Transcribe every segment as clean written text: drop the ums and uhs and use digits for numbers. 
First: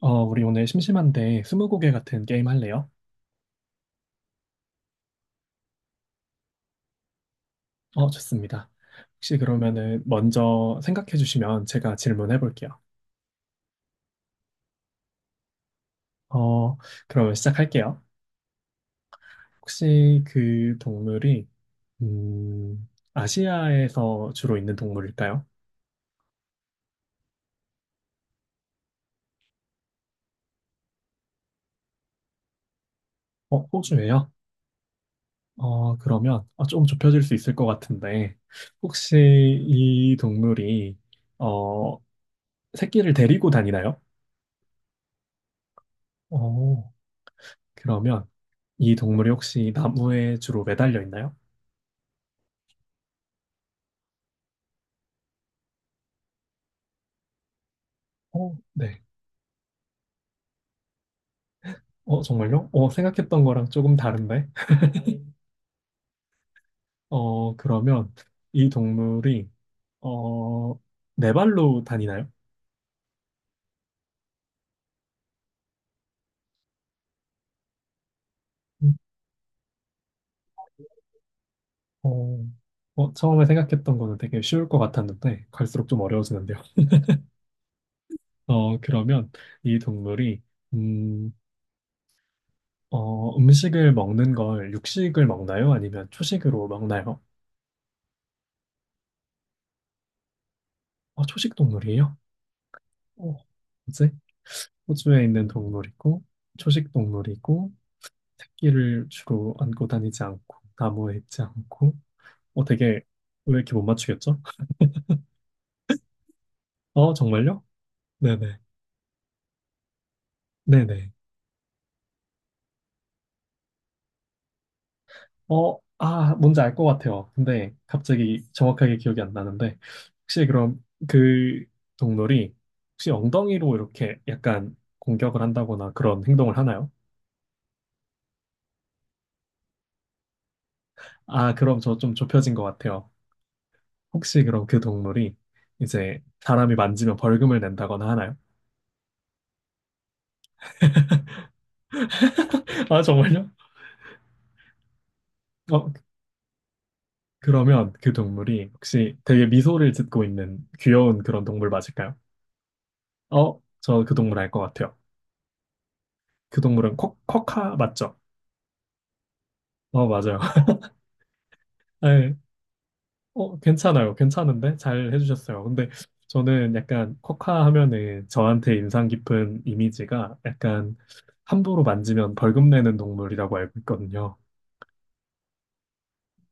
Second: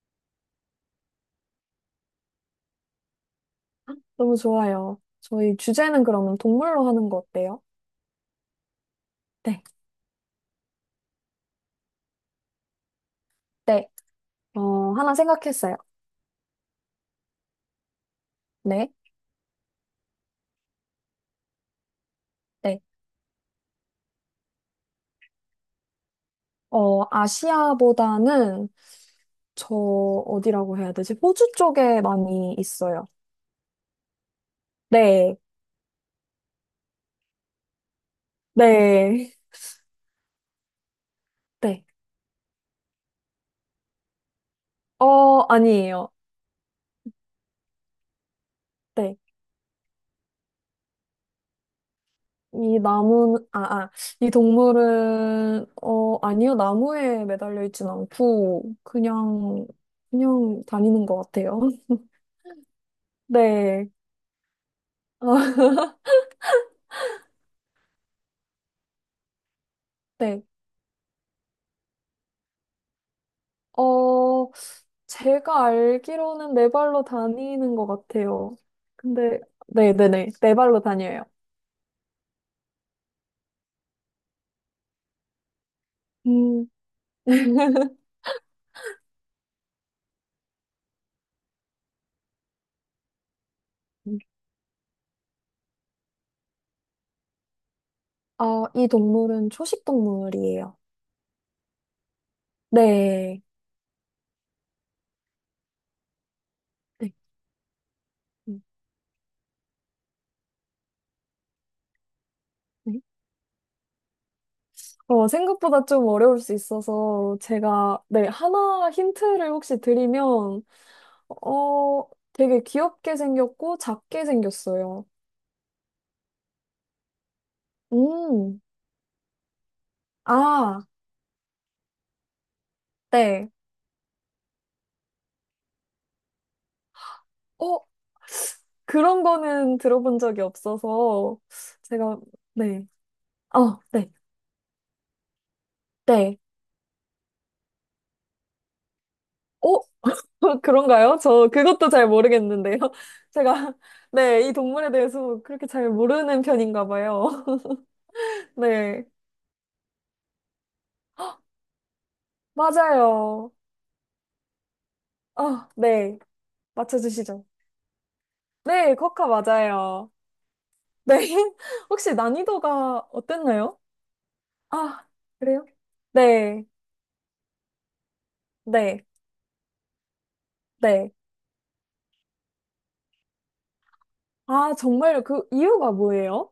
우리 오늘 심심한데 스무고개 같은 게임 할래요? 너무 좋아요. 저희 주제는 그러면 동물로 하는 거 어때요? 좋습니다. 혹시 네. 그러면은 먼저 생각해 주시면 제가 질문해 볼게요. 네. 하나 생각했어요. 어, 그러면 시작할게요. 네. 혹시 그 동물이 네. 음, 아시아에서 주로 있는 동물일까요? 아시아보다는 저 어디라고 해야 되지? 호주 쪽에 많이 있어요. 호주예요? 네. 그러면 좀 좁혀질 수 있을 것 같은데 혹시 네. 이 동물이 네. 어, 새끼를 데리고 다니나요? 아니에요. 어, 그러면 이 네. 동물이 혹시 나무에 주로 매달려 있나요? 이 나무, 아, 이 동물은, 아니요. 나무에 매달려 있진 않고, 네. 그냥, 그냥 다니는 것 같아요. 정말요? 생각했던 거랑 네. 조금 다른데? 그러면 이 동물이, 네. 어, 네 발로 다니나요? 어, 제가 알기로는 네 발로 다니는 것 같아요. 음. 근데, 네네네. 네 발로 다녀요. 어, 처음에 생각했던 거는 되게 쉬울 것 같았는데, 갈수록 좀 어려워지는데요. 음. 그러면 이 동물이, 음, 음식을 먹는 걸 육식을 먹나요? 아니면 초식으로 먹나요? 이 동물은 초식 동물이에요. 초식 동물이에요? 어, 네. 뭐지? 호주에 있는 동물이고, 초식 네. 동물이고, 새 음, 끼를 주로 안고 다니지 않고 나무에 있지 않고 네. 되게 왜 이렇게 못 맞추겠죠? 어, 생각보다 좀 어려울 수 있어서 정말요? 제가, 네, 네네 하나 힌트를 혹시 드리면, 네네 어, 되게 귀엽게 생겼고 작게 생겼어요. 아 뭔지 알 것 같아요. 근데 갑자기 음, 정확하게 기억이 안 나는데 혹시 그럼 아, 그 동물이 혹시 네. 엉덩이로 이렇게 약간 공격을 한다거나 그런 행동을 하나요? 어, 그런 거는 들어본 적이 없어서 아 그럼 저 좀 제가, 좁혀진 것 네. 같아요. 어, 네, 혹시 그럼 그 동물이 이제 네. 사람이 만지면 벌금을 낸다거나 하나요? 어? 그런가요? 저 그것도 잘 모르겠는데요. 아 정말요? 제가, 네, 이 동물에 대해서 그렇게 잘 어 모르는 편인가 봐요. 그러면 그 동물이 네, 혹시 되게 미소를 짓고 있는 귀여운 그런 동물 맞을까요? 맞아요. 저 그 동물 알 것 같아요. 아, 네. 그 동물은 코, 맞춰주시죠. 코카 맞죠? 네, 코카 맞아요. 맞아요. 네. 혹시 네. 난이도가 어땠나요? 괜찮아요. 괜찮은데? 아, 잘 해주셨어요. 그래요? 근데 네, 저는 약간 코카 하면은 저한테 네, 인상 깊은 이미지가 약간 네. 함부로 만지면 벌금 내는 동물이라고 알고 있거든요. 아, 정말 그 이유가 뭐예요?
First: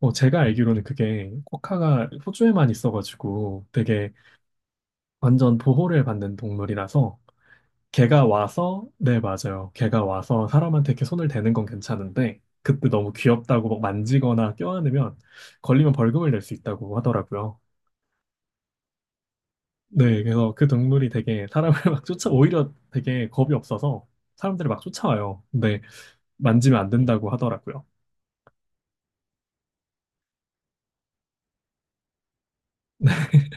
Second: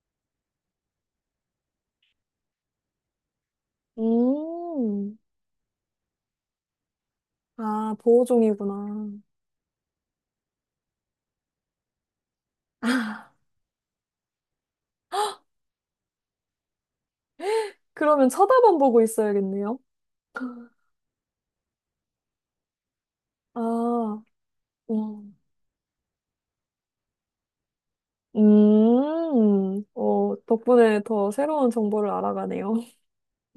제가 알기로는 그게 코카가 호주에만 있어가지고 되게 음, 완전 보호를 받는 동물이라서 아, 걔가 와서, 보호종이구나. 네, 맞아요. 걔가 와서 사람한테 이렇게 손을 대는 건 괜찮은데, 그때 너무 아, 귀엽다고 막 만지거나 껴안으면 걸리면 벌금을 낼 수 있다고 하더라고요. 그러면 쳐다만 보고 있어야겠네요. 네, 그래서 그 동물이 되게 사람을 막 쫓아, 오히려 되게 겁이 없어서 아, 사람들이 막 음, 쫓아와요. 근데 만지면 안 된다고 하더라고요. 덕분에 더 새로운 정보를 알아가네요.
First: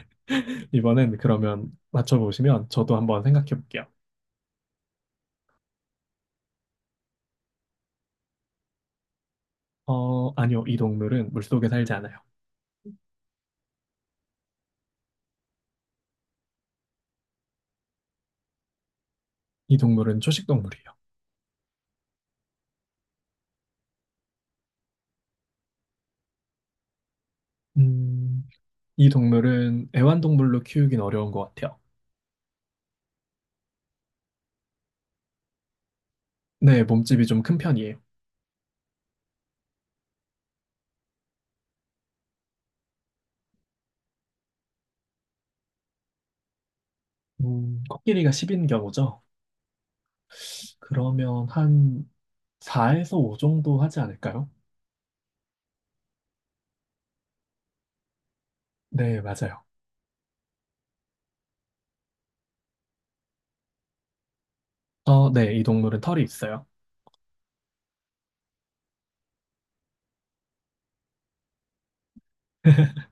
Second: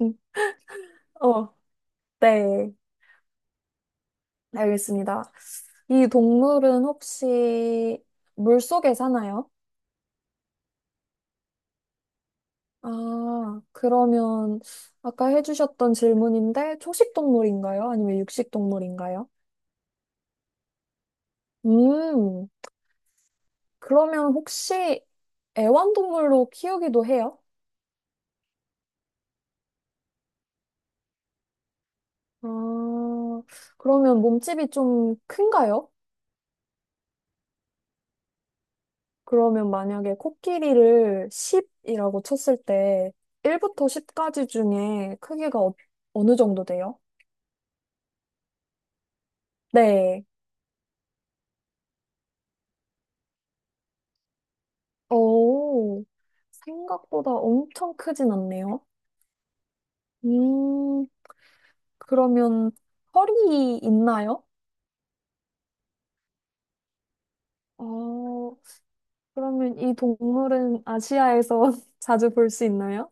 음, 이번엔 어, 그러면 맞춰보시면 네, 저도 한번 생각해 볼게요. 알겠습니다. 이 동물은 혹시 물속에 사나요? 아니요. 이 동물은 물속에 살지 않아요. 아, 그러면 아까 해주셨던 질문인데 초식 동물인가요? 아니면 육식 동물인가요? 이 동물은 초식 동물이에요. 음, 그러면 혹시 애완동물로 키우기도 해요? 음, 이 동물은 애완동물로 키우긴 어려운 것 같아요. 아, 그러면 몸집이 좀 큰가요? 네, 몸집이 좀 큰 편이에요. 그러면 만약에 코끼리를 10이라고 쳤을 때 1부터 10까지 중에 크기가 어느 정도 돼요? 코끼리가 10인 경우죠. 네. 그러면 한 4에서 5 정도 하지 않을까요? 오, 생각보다 엄청 크진 않네요. 네, 맞아요. 음, 그러면 허리 있나요? 네, 이 동물은 털이 있어요. 어, 그러면 이 동물은 아시아에서 자주 볼 수 있나요?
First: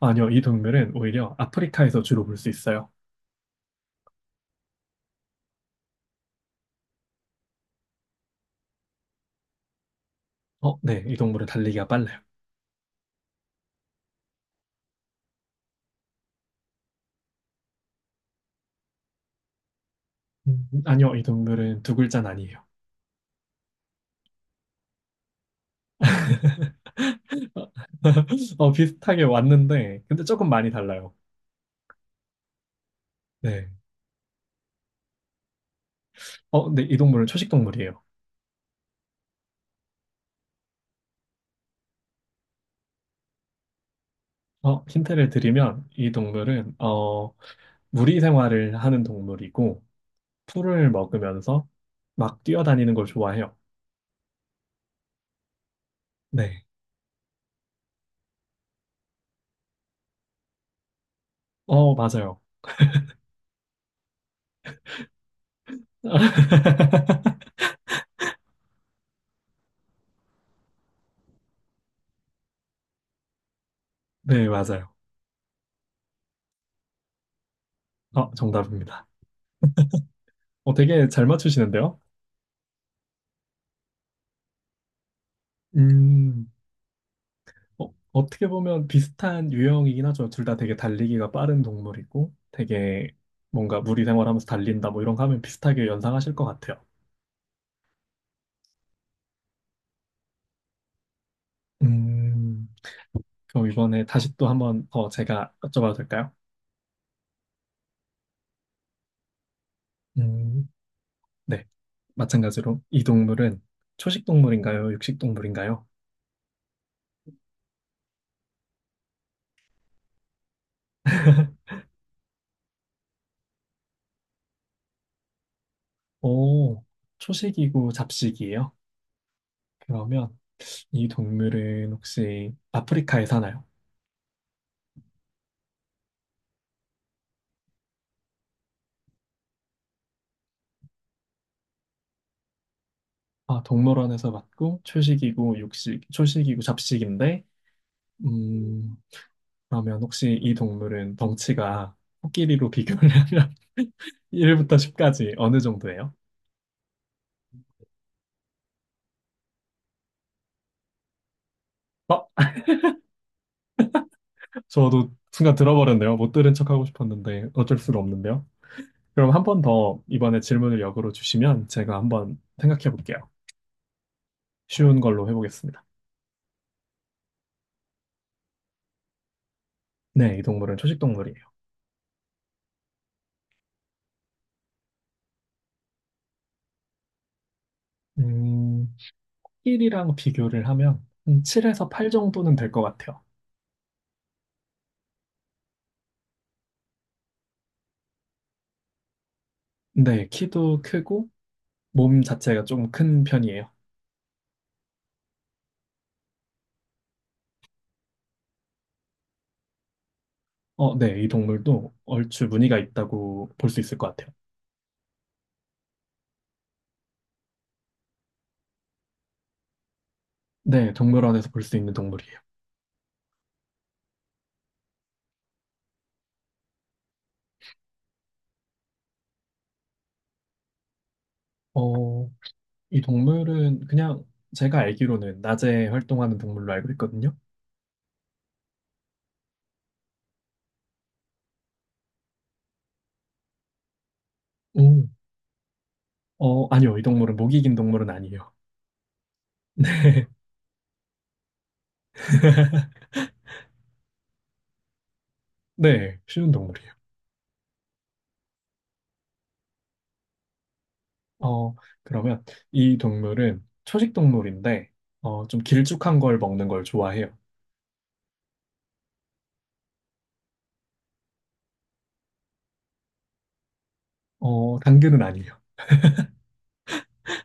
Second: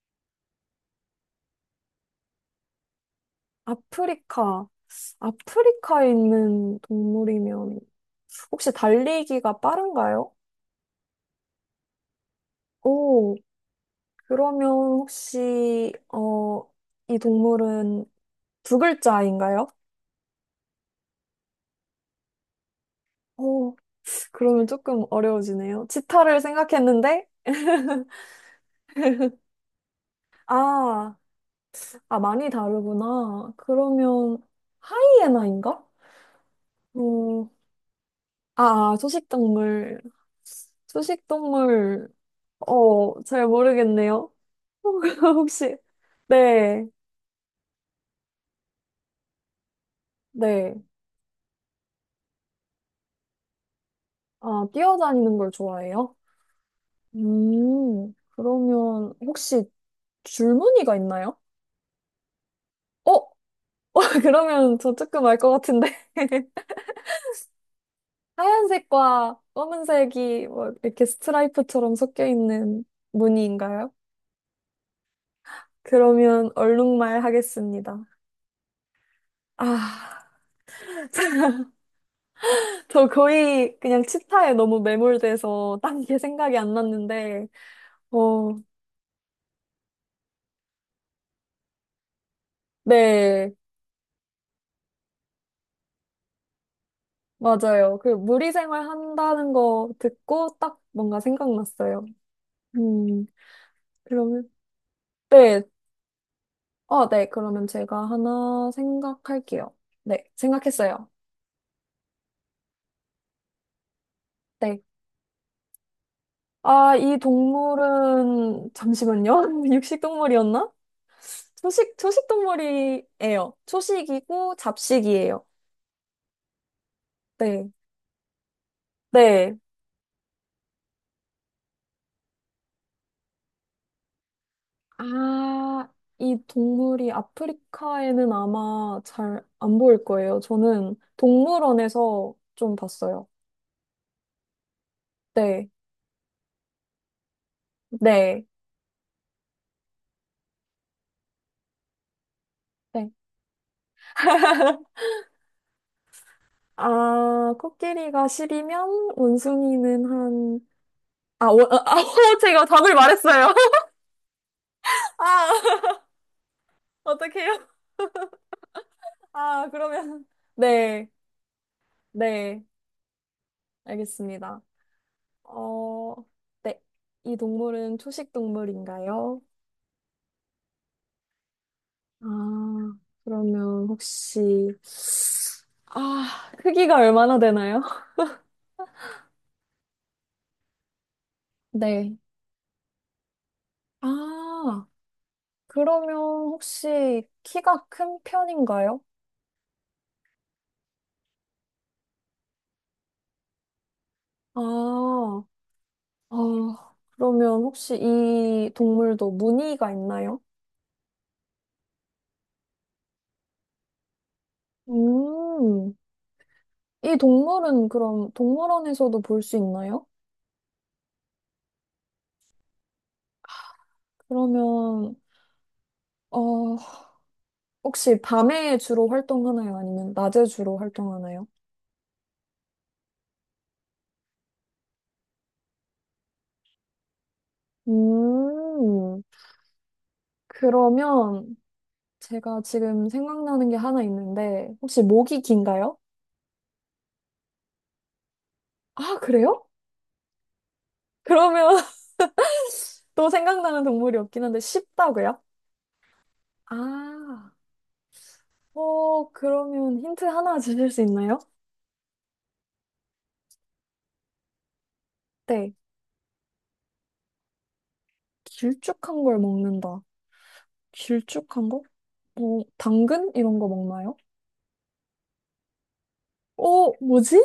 아니요, 이 동물은 오히려 아프리카에서 주로 볼 수 있어요. 아프리카. 아프리카에 있는 동물이면 혹시 달리기가 빠른가요? 네, 이 동물은 달리기가 빨라요. 오, 그러면 혹시, 어, 이 동물은 두 글자인가요? 아니요, 이 동물은 두 글자는 아니에요. 어, 그러면 조금 어려워지네요. 치타를 생각했는데, 비슷하게 왔는데, 근데 조금 많이 달라요. 아, 아, 많이 다르구나. 네. 그러면 하이에나인가? 근데 이 동물은 초식 어, 동물이에요. 아, 초식동물. 초식동물, 어, 잘 모르겠네요. 힌트를 혹시, 드리면, 이 동물은, 네, 무리 생활을 하는 동물이고, 네. 풀을 먹으면서 막 뛰어다니는 걸 좋아해요. 아, 뛰어다니는 걸 좋아해요? 네. 그러면 혹시 줄무늬가 있나요? 맞아요. 어? 그러면 저 조금 알 것 같은데. 하얀색과 검은색이 뭐 이렇게 스트라이프처럼 섞여 있는 무늬인가요? 네, 맞아요. 그러면 얼룩말 하겠습니다. 정답입니다. 아, 되게 잘 맞추시는데요? 저 거의 그냥 치타에 너무 매몰돼서 딴 게 음, 생각이 안 났는데, 어떻게 어, 보면 비슷한 유형이긴 하죠. 둘 다 되게 달리기가 빠른 동물이고, 되게 네, 뭔가 무리 생활하면서 달린다, 뭐 이런 거 하면 비슷하게 연상하실 것 같아요. 맞아요. 그 무리생활 한다는 거 듣고 딱 뭔가 생각났어요. 음, 음, 그럼 이번에 다시 또 그러면, 한번 더 제가 네. 여쭤봐도 될까요? 어, 네. 그러면 제가 하나 생각할게요. 네, 음, 생각했어요. 네. 마찬가지로 이 동물은 초식 네. 동물인가요? 육식 동물인가요? 이 동물은, 잠시만요. 육식 동물이었나? 초식 동물이에요. 초식이고 잡식이에요. 오, 네. 초식이고 잡식이에요? 네. 그러면 이 동물은 혹시 아프리카에 사나요? 아, 이 동물이 아프리카에는 아마 잘 안 보일 거예요. 저는 동물원에서 좀 봤어요. 아, 동물원에서 봤고 초식이고 네. 초식이고 잡식인데, 네. 음, 그러면 혹시 이 동물은 덩치가 코끼리로 비교를 네. 하면 1부터 10까지 어느 정도예요? 아, 코끼리가 십이면 원숭이는 한 아, 원, 아, 아, 어? 제가 답을 말했어요. 저도 아, 순간 들어버렸네요. 못 들은 척하고 싶었는데 어떡해요? 어쩔 수가 없는데요. 그럼 한 번 아, 더 그러면. 이번에 질문을 네, 역으로 주시면 제가 한번 네, 생각해 볼게요. 알겠습니다. 쉬운 걸로 해보겠습니다. 어, 네. 이 동물은 초식 동물인가요? 네, 이 동물은 초식 동물이에요. 아, 그러면 혹시, 크기가 얼마나 되나요? 음, 힐이랑 비교를 하면 한 7에서 8 네. 정도는 될 것 같아요. 아, 그러면 혹시 키가 큰 편인가요? 네, 키도 크고 몸 자체가 좀 큰 편이에요. 아, 어, 그러면 혹시 이 동물도 무늬가 있나요? 네, 이 동물도 얼추 무늬가 있다고 볼 수 있을 것 같아요. 음, 이 동물은 그럼 동물원에서도 볼 수 있나요? 네, 동물원에서 볼 수 있는 동물이에요. 그러면, 어, 혹시 밤에 주로 활동하나요? 아니면 낮에 주로 활동하나요? 어, 이 동물은 그냥 제가 알기로는 낮에 활동하는 동물로 알고 있거든요. 음, 그러면 제가 지금 생각나는 게 하나 있는데, 혹시 오. 목이 긴가요? 아니요, 이 동물은 목이 긴 동물은 아니에요. 아, 그래요? 그러면 또 생각나는 동물이 없긴 한데, 쉽다고요? 네, 쉬운 동물이에요. 아, 어, 그러면 힌트 하나 주실 수 있나요? 어, 그러면 이 동물은 초식 동물인데, 좀 네, 길쭉한 걸 먹는 걸 좋아해요. 길쭉한 걸 먹는다. 길쭉한 거? 뭐, 당근? 이런 거 먹나요? 당근은 아니에요. 오, 뭐지?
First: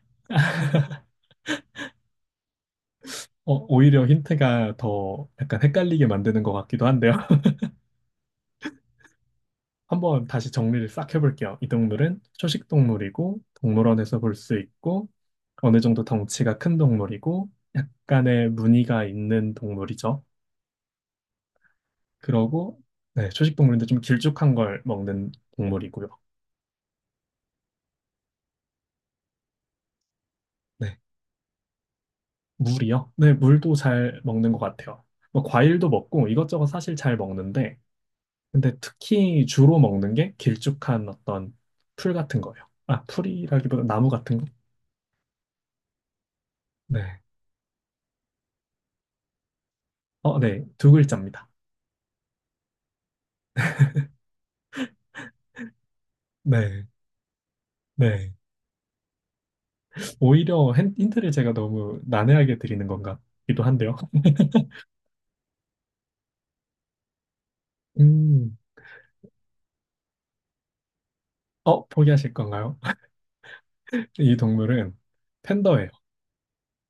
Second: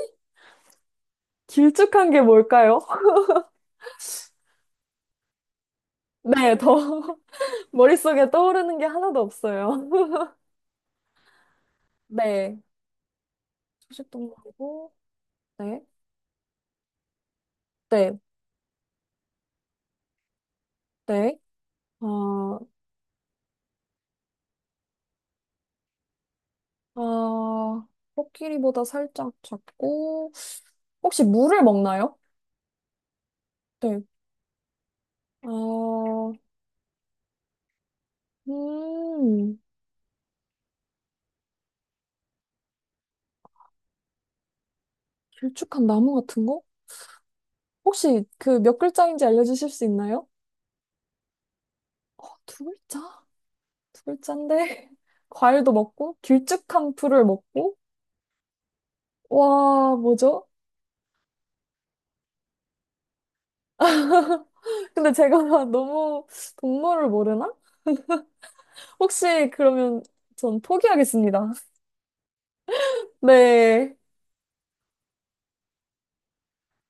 길쭉한 게 뭘까요? 오히려 힌트가 더 약간 헷갈리게 만드는 것 네, 더 같기도 한데요. 머릿속에 떠오르는 게 하나도 없어요. 한번 다시 정리를 싹 해볼게요. 이 동물은 네. 초식 동물이고, 초식 동물원에서 볼 수 동물이고, 있고, 어느 네, 정도 덩치가 큰 동물이고, 네, 약간의 무늬가 있는 동물이죠. 네. 아, 그러고, 네, 초식 동물인데 좀 길쭉한 걸 먹는 동물이고요. 아, 코끼리보다 살짝 작고, 네. 혹시 물을 먹나요? 물이요? 네, 물도 네. 잘 먹는 것 같아요. 뭐 과일도 아, 먹고 이것저것 사실 잘 먹는데, 근데 특히 음, 주로 먹는 게 길쭉한 어떤 풀 같은 거예요. 아, 풀이라기보다 나무 같은 거? 길쭉한 나무 같은 거? 네. 혹시 그 몇 글자인지 알려주실 수 있나요? 네. 두 글자입니다. 어, 두 글자? 풀잔인데 과일도 먹고 네. 길쭉한 풀을 먹고 네. 와 뭐죠? 오히려 힌트를 제가 너무 난해하게 드리는 건가? 기도 한데요. 근데 제가 너무 동물을 모르나? 음, 혹시 그러면 전 포기하겠습니다. 포기하실 건가요? 네. 이 동물은 팬더예요.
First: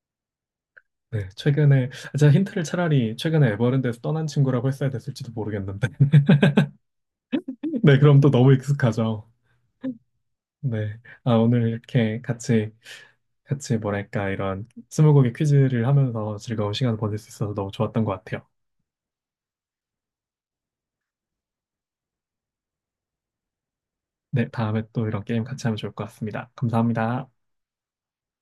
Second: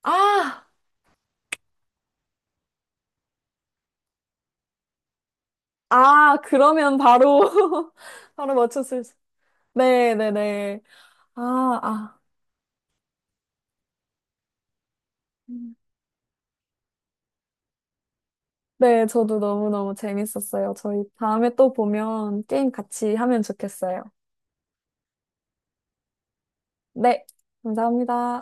아, 네, 최근에, 제가 힌트를 차라리 최근에 에버랜드에서 떠난 친구라고 했어야 됐을지도 모르겠는데. 아, 그러면 바로, 네, 그럼 또 너무 바로 맞췄을 수. 익숙하죠. 네네네. 네. 아, 오늘 아, 아. 이렇게 같이, 뭐랄까, 이런 스무고개 퀴즈를 하면서 즐거운 시간 을 보낼 수 있어서 너무 좋았던 것 같아요. 네, 저도 너무너무 재밌었어요. 저희 다음에 또 보면 게임 같이 하면 좋겠어요. 네, 다음에 또 이런 게임 같이 하면 좋을 것 같습니다. 네, 감사합니다. 감사합니다.